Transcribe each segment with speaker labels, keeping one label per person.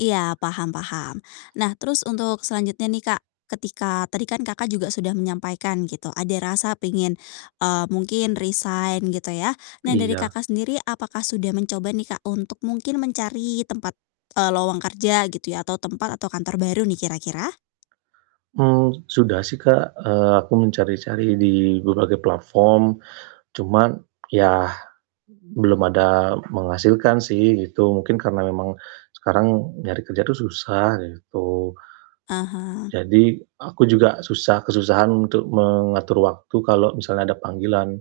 Speaker 1: Iya, paham paham. Nah terus untuk selanjutnya nih, Kak, ketika tadi kan, Kakak, juga sudah menyampaikan gitu ada rasa pengen, eee, mungkin resign gitu ya. Nah dari,
Speaker 2: Iya.
Speaker 1: Kakak, sendiri apakah sudah mencoba nih, Kak, untuk mungkin mencari tempat, eee, lowong kerja gitu ya atau tempat atau kantor baru nih kira-kira?
Speaker 2: Mmm, sudah sih, Kak, eee, aku mencari-cari di berbagai platform, cuman ya belum ada menghasilkan sih gitu. Mungkin karena memang sekarang nyari kerja tuh susah gitu.
Speaker 1: Ah hah.
Speaker 2: Jadi aku juga susah kesusahan untuk mengatur waktu kalau misalnya ada panggilan,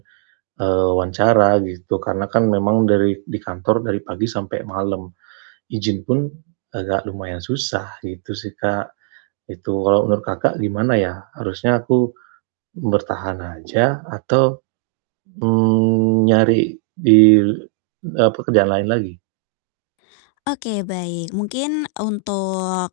Speaker 2: eee, wawancara gitu. Karena kan memang dari di kantor dari pagi sampai malam, izin pun agak lumayan susah gitu sih, Kak. Itu kalau menurut Kakak, gimana ya harusnya aku bertahan aja atau, mmm, nyari di, eee, pekerjaan lain lagi?
Speaker 1: Oke baik, mungkin untuk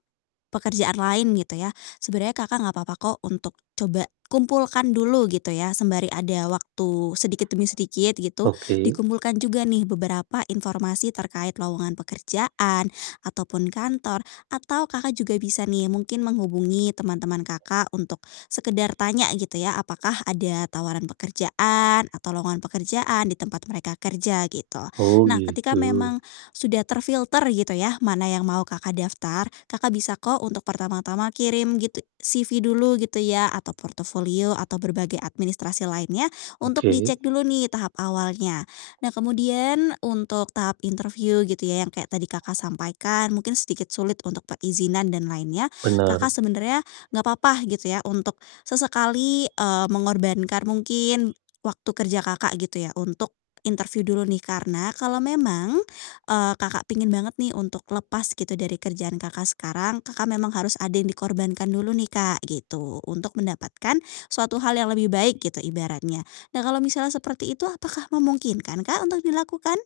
Speaker 1: pekerjaan lain gitu ya sebenarnya Kakak, gak papa kok untuk coba kumpulkan dulu gitu ya sembari ada waktu sedikit demi sedikit gitu,
Speaker 2: Oke.
Speaker 1: dikumpulkan juga nih beberapa informasi terkait lowongan pekerjaan ataupun kantor atau, Kakak juga bisa nih mungkin menghubungi teman-teman, Kakak, untuk sekedar tanya gitu ya, apakah ada tawaran pekerjaan atau lowongan pekerjaan di tempat mereka kerja gitu.
Speaker 2: Oh,
Speaker 1: Nah ketika
Speaker 2: gitu.
Speaker 1: memang sudah terfilter gitu ya mana yang mau Kakak daftar, Kakak bisa kok untuk pertama-tama kirim gitu CV dulu gitu ya atau portofolio atau berbagai administrasi lainnya untuk
Speaker 2: Oke.
Speaker 1: dicek dulu nih tahap awalnya. Nah kemudian untuk tahap interview gitu ya yang kayak tadi Kakak sampaikan, mungkin sedikit sulit untuk perizinan dan lainnya, Kakak
Speaker 2: Bener.
Speaker 1: sebenarnya gak papa gitu ya untuk sesekali, eee, mengorbankan mungkin waktu kerja, Kakak, gitu ya untuk interview dulu nih. Karena kalau memang, eee, Kakak pengin banget nih untuk lepas gitu dari kerjaan Kakak sekarang, Kakak memang harus ada yang dikorbankan dulu nih, Kak, gitu untuk mendapatkan suatu hal yang lebih baik gitu ibaratnya. Nah kalau misalnya seperti itu, apakah memungkinkan, Kak, untuk dilakukan?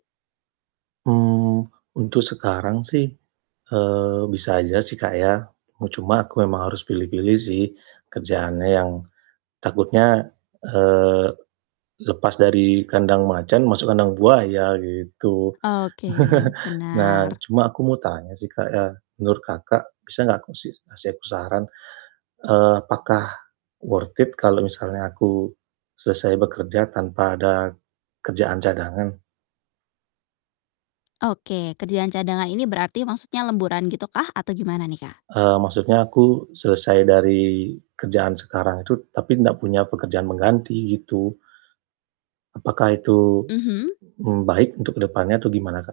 Speaker 2: Mmm, untuk sekarang sih, eee, bisa aja sih, Kak, ya. U cuma aku memang harus pilih-pilih sih kerjaannya yang takutnya, eee, lepas dari kandang macan, masuk kandang buaya gitu.
Speaker 1: Oke,
Speaker 2: Nah
Speaker 1: benar.
Speaker 2: cuma aku mau tanya sih, Kak, ya menurut Kakak, bisa gak aku sih kasih aku saran, eee, apakah worth it kalau misalnya aku selesai bekerja tanpa ada kerjaan cadangan?
Speaker 1: Oke, kerjaan cadangan ini berarti maksudnya lemburan gitu kah atau gimana nih, Kak?
Speaker 2: Eee, maksudnya aku selesai dari kerjaan sekarang itu tapi nggak punya pekerjaan pengganti gitu. Apakah itu,
Speaker 1: Mhm.
Speaker 2: mmm, baik untuk jkedepannya atau gimana, Kak?